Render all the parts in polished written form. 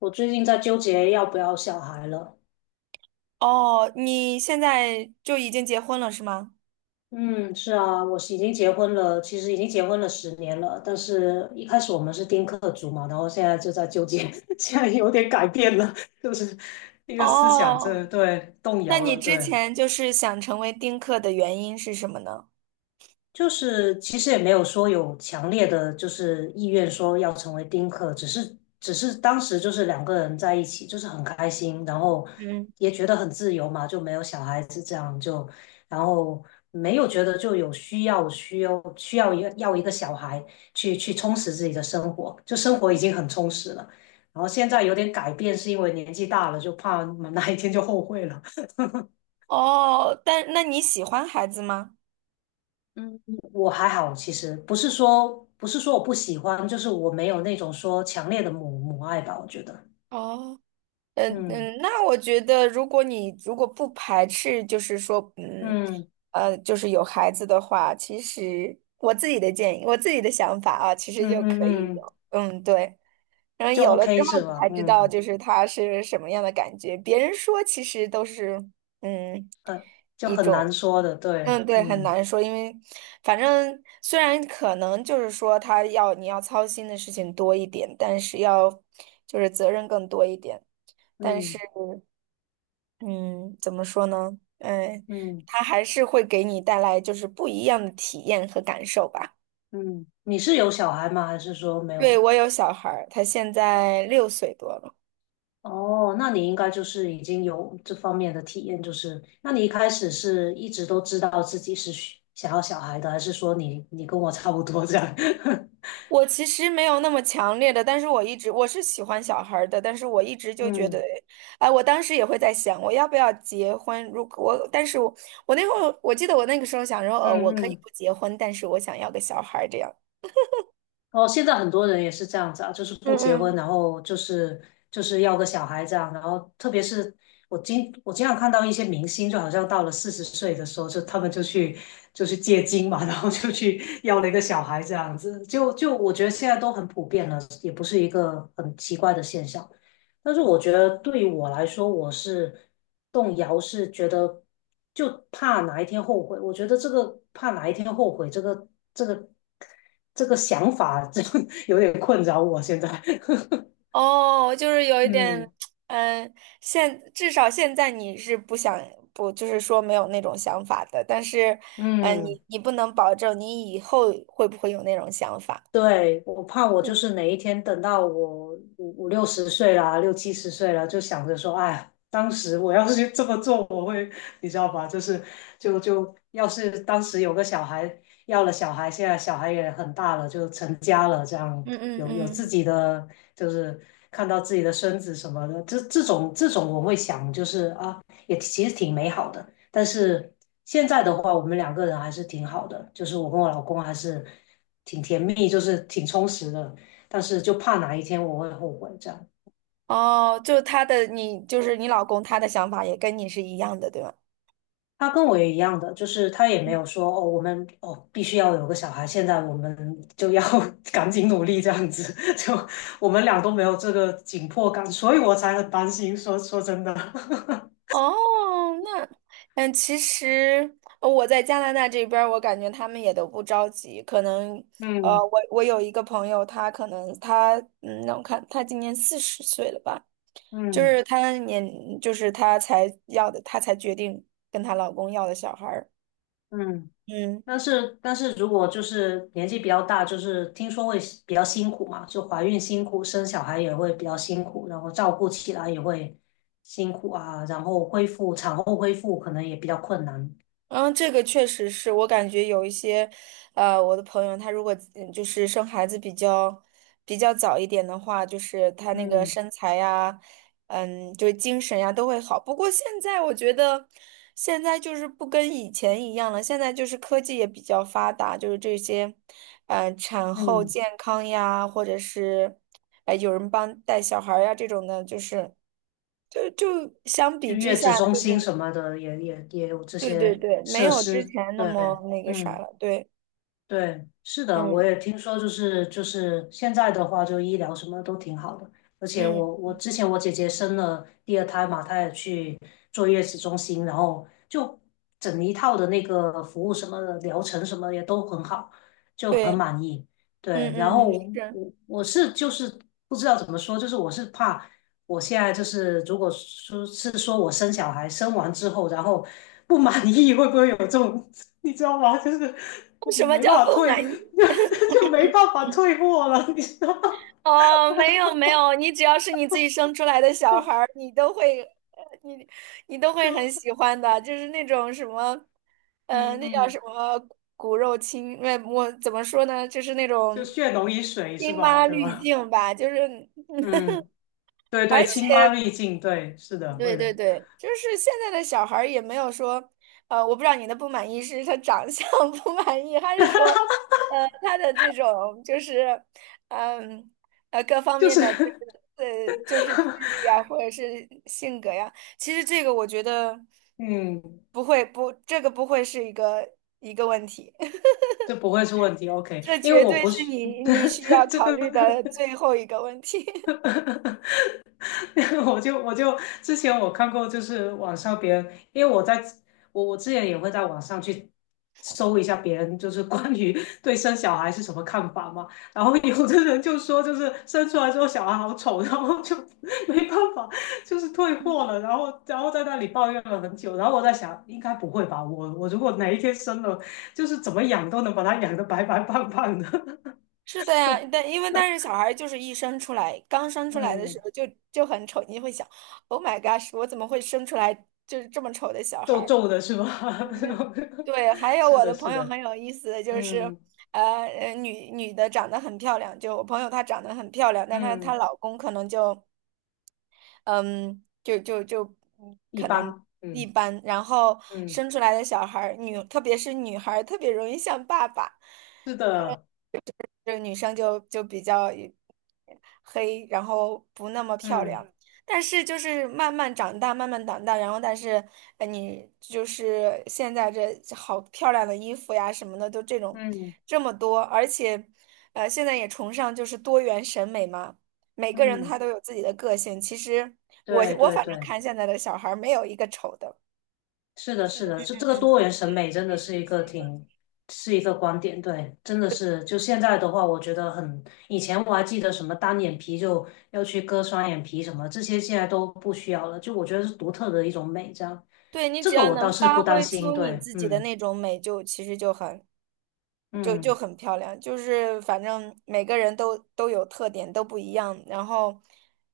我最近在纠结要不要小孩了。哦，你现在就已经结婚了是吗？嗯，是啊，我是已经结婚了，其实已经结婚了10年了，但是一开始我们是丁克族嘛，然后现在就在纠结，现在有点改变了，就是一个思想这哦，对动那摇你了，之对，前就是想成为丁克的原因是什么呢？就是其实也没有说有强烈的就是意愿说要成为丁克，只是当时就是两个人在一起，就是很开心，然后嗯。也觉得很自由嘛，就没有小孩子这样就，然后没有觉得就有需要一个小孩去充实自己的生活，就生活已经很充实了，然后现在有点改变是因为年纪大了，就怕哪一天就后悔了。哦，但那你喜欢孩子吗？嗯，我还好，其实不是说我不喜欢，就是我没有那种说强烈的母爱吧，我觉得，哦，嗯嗯嗯，那我觉得，如果不排斥，就是说，嗯就是有孩子的话，其实我自己的建议，我自己的想法啊，其实就嗯可以嗯嗯，有，对。然后就 有了之 OK 后，是你吧？才知道嗯，就是他是什么样的感觉。别人说其实都是，嗯，就一很难种。说的，对，对，很嗯难说，因为反正虽然可能就是说你要操心的事情多一点，但是就是责任更多一点。但是，嗯嗯，怎么说呢？嗯，嗯他还是会给你带来就是不一样的体验和感受吧。嗯，你是有小孩吗？还是说没对，有？我有小孩儿，他现在六岁多了。哦，那你应该就是已经有这方面的体验，就是那你一开始是一直都知道自己是需想要小孩的，还是说你你跟我差不多这样？我其实没有那么强烈的，但是我一直我是喜欢小孩儿的，但是我一直 就觉得，嗯哎，我当时也会在想，我要不要结婚？如果我，但是我那会儿我记得我那个时候想说，我嗯可以嗯不结婚，但是我想要个小孩儿这样。哦，现在很多人也是这样子啊，就是不嗯结婚，嗯。然后就是要个小孩这样，然后特别是我经常看到一些明星，就好像到了40岁的时候，就他们就去借精嘛，然后就去要了一个小孩这样子，就我觉得现在都很普遍了，也不是一个很奇怪的现象。但是我觉得对于我来说，我是动摇，是觉得就怕哪一天后悔。我觉得这个怕哪一天后悔，这个这个想法，这有点困扰我现在。哦，就是有 一点。嗯嗯，至少现在你是不想，不，就是说没有那种想法的，但是。嗯，嗯。你不能保证你以后会不会有那种想法。对，我怕我就嗯。是哪一天等到我五六十岁啦，六七十岁了，就想着说，哎，当时我要是这么做，我会，你知道吧？就是就要是当时有个小孩，要了小孩，现在小孩也很大了，就成家了，这样嗯嗯有自嗯。己的，就是看到自己的孙子什么的，这种我会想，就是啊，也其实挺美好的。但是现在的话，我们两个人还是挺好的，就是我跟我老公还是。挺甜蜜，就是挺充实的，但是就怕哪一天我会后悔这样。哦，就是你老公，他的想法也跟你是一样的，对吧？他跟我也一样的，就是他也没有说哦，我们哦必须要有个小孩，现在我们就要 赶紧努力这样子，就我们俩都没有这个紧迫感，所以我才很担心。说真的，哦，那，其实我在加拿大这边儿我感觉他们也都不着急。可能，嗯我有一个朋友，他可能他，嗯，让我看，他今年40岁了吧？就嗯是他年，就是他才要的，他才决定跟她老公要的小孩儿。嗯。嗯。但是如果就是年纪比较大，就是听说会比较辛苦嘛，就怀孕辛苦，生小孩也会比较辛苦，然后照顾起来也会辛苦啊，然后恢复产后恢复可能也比较困难。嗯，这个确实是我感觉有一些。我的朋友他如果就是生孩子比较早一点的话，就是他那个嗯身材呀，就是精神呀都会好。不过现在我觉得，现在就是不跟以前一样了，现在就是科技也比较发达，就是这些，产后嗯，健康呀，或者是，有人帮带小孩儿呀这种的，就相比就之月子下中就心是。什么的也有这对对些对，没设有之施，前那么对，那个啥嗯。了。对，对，是的，我嗯也听说，就是现在的话，就医疗什么都挺好的，而且嗯，我之前我姐姐生了第二胎嘛，她也去坐月子中心，然后就整一套的那个服务什么的疗程什么也都很好，就对，很满意。对，嗯然嗯，是。后我是不知道怎么说，就是我是怕。我现在就是，如果说是说我生小孩，生完之后，然后不满意，会不会有这种，你知道吗？就是我什么没办叫法不退，满意？就没办法退货了，你知道吗？哦，没有没有，你只要是你自己生出来的小孩儿，呃你你都会很喜就欢的，就是那种什么，嗯那叫什嗯，么骨肉亲，我怎么说呢？就是那就种血浓于水是亲吧？妈对滤吧？镜吧。就是，嗯，对对，而亲妈且滤镜，对，是的，对会对的，对，就是现在的小孩儿也没有说，我不知道你的不满意是他长相 不满意，还是说，呃，他的这种就是，嗯，各方就面的就是，是 就是智力啊，或者是性格呀，其实这个我觉得 嗯，不会，不，这个不会是一个问题。这不会是问题，OK,这因为绝我对不是是，你需要 这 考虑的最后一个问题。我就之前我看过，就是网上别人，因为我在我之前也会在网上去搜一下别人，就是关于 对生小孩是什么看法嘛。然后有的人就说，就是生出来之后小孩好丑，然后就 没办法，就是退货了，然后在那里抱怨了很久。然后我在想，应该不会吧？我如果哪一天生了，就是怎么养都能把它养得白白胖胖的。是的呀，但因为但是小孩儿就是一生出来，刚生 出来的时嗯，候就很丑，你会想，Oh my gosh，我怎么会生出来就是这么丑的小孩皱儿？皱的是吧？嗯嗯，对，还 有是我的，的朋是友很的，有意思的就是，嗯女的长得很漂亮，就我朋友她长得很漂亮，但她嗯，她老公可能就，嗯，就就就一可能般，一嗯般，然后嗯，生出来的小孩儿，特别是女孩儿特别容易像爸爸，是的，这个女生就比较黑，然后不那么漂嗯亮。但是就是慢慢长大，慢慢长大，然后，但是，你就是现在这好漂亮的衣服呀什么的，都这种嗯这么多。而且，现在也崇尚就是多元审美嘛，每个人嗯，他都有自己的个性。其实我对我对反正对，看现在的小孩儿没有一个丑的。是的，是的，这嗯这个多元审美嗯，真的是一个挺是一个观点，对，真的是就现在的话，我觉得很，以前我还记得什么单眼皮就要去割双眼皮什么，这些现在都不需要了，就我觉得是独特的一种美，这样，对，你这只个要我能倒是发不担挥心，出你对，自己的嗯那种美，就，其实就嗯。很漂亮，就是反正每个人都有特点，都不一样。然后，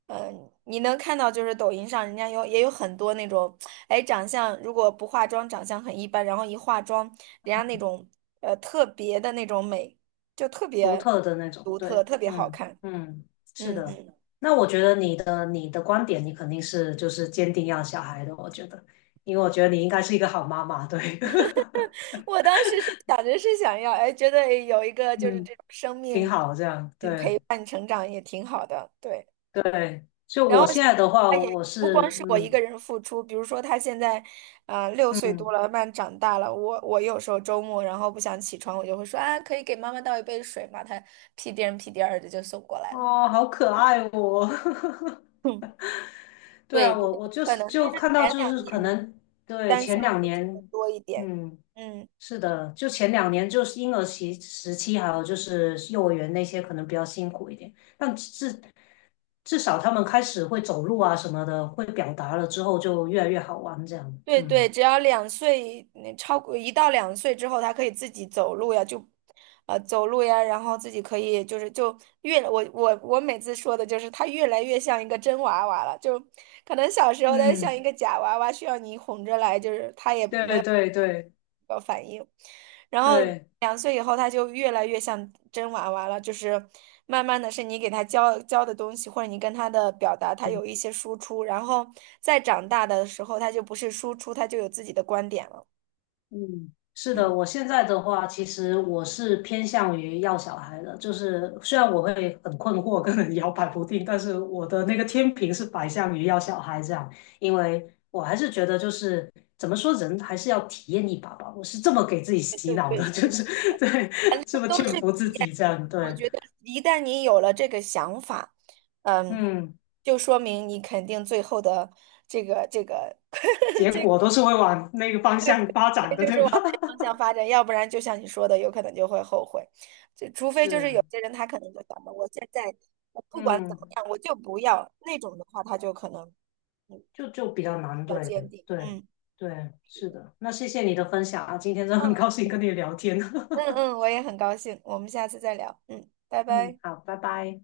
你能看到就是抖音上人家也有很多那种，哎，长相如果不化妆长相很一般，然后一化妆，人家那种特别的那种美，就特独别特的那种，独特，对，特别好嗯看。嗯，是嗯的。嗯，那我觉得你的观点，你肯定是就是坚定要小孩的，我觉得，因为我觉得你应该是一个好妈妈，对，我当时是想着是想要，哎，觉得有一个 就是嗯，这种生挺命好这样，陪对伴成长也挺好的。对，对。就我现在的话，他也我不光是是我一个嗯人付出，比如说他现在，啊，六岁多嗯，了，慢慢长大了。我有时候周末然后不想起床，我就会说啊，可以给妈妈倒一杯水吗？他屁颠儿屁颠儿的就送过来了。哦，好可爱哦，哼。对对啊，对，我就可是能就就是看到前就两是可年能对单前向两付出的年，多一点。嗯。嗯。是的，就前两年就是婴儿期时期，还有就是幼儿园那些可能比较辛苦一点，但至少他们开始会走路啊什么的，会表达了之后就越来越好玩这样。对对，嗯只要两岁，超过1到2岁之后，他可以自己走路呀，然后自己可以就是我每次说的就是他越来越像一个真娃娃了，就可能小时候他像一嗯，个假娃娃，需要你哄着来，就是他也没对有对对你，然后对，两岁以后他就越来越像真娃娃了，就是慢慢的是你给他教教的东西，或者你跟他的表达，他有一些输出，然后再长大的时候，他就不是输出，他就有自己的观点了。嗯，是的，嗯，我现在的话，其实我是偏向于要小孩的，就是虽然我会很困惑跟很摇摆不定，但是我的那个天平是摆向于要小孩这样，因为我还是觉得就是怎么说，人还是要体验一把吧，我是这么给自己对洗对，脑对，是的，就的是 是，对，反这正么都劝是服体自验。己这样，我对，觉得一旦你有了这个想法，嗯，嗯，就说明你肯定最后的这个 结这个果都是会往那个方向发展的，就对是往吧？那方向发展，要不然就像你说的，有可能就会后悔。就 除非就是是，有些人他可能就想着我现在我不管怎嗯。么样，我就不要那种的话，他就可能嗯就比较难，比较对坚定。对嗯对，是的。那谢谢你的分享啊，今天真的很高嗯兴跟你聊天。嗯嗯，我也很高兴，我们下次再聊。嗯，拜 嗯，拜。好，拜拜。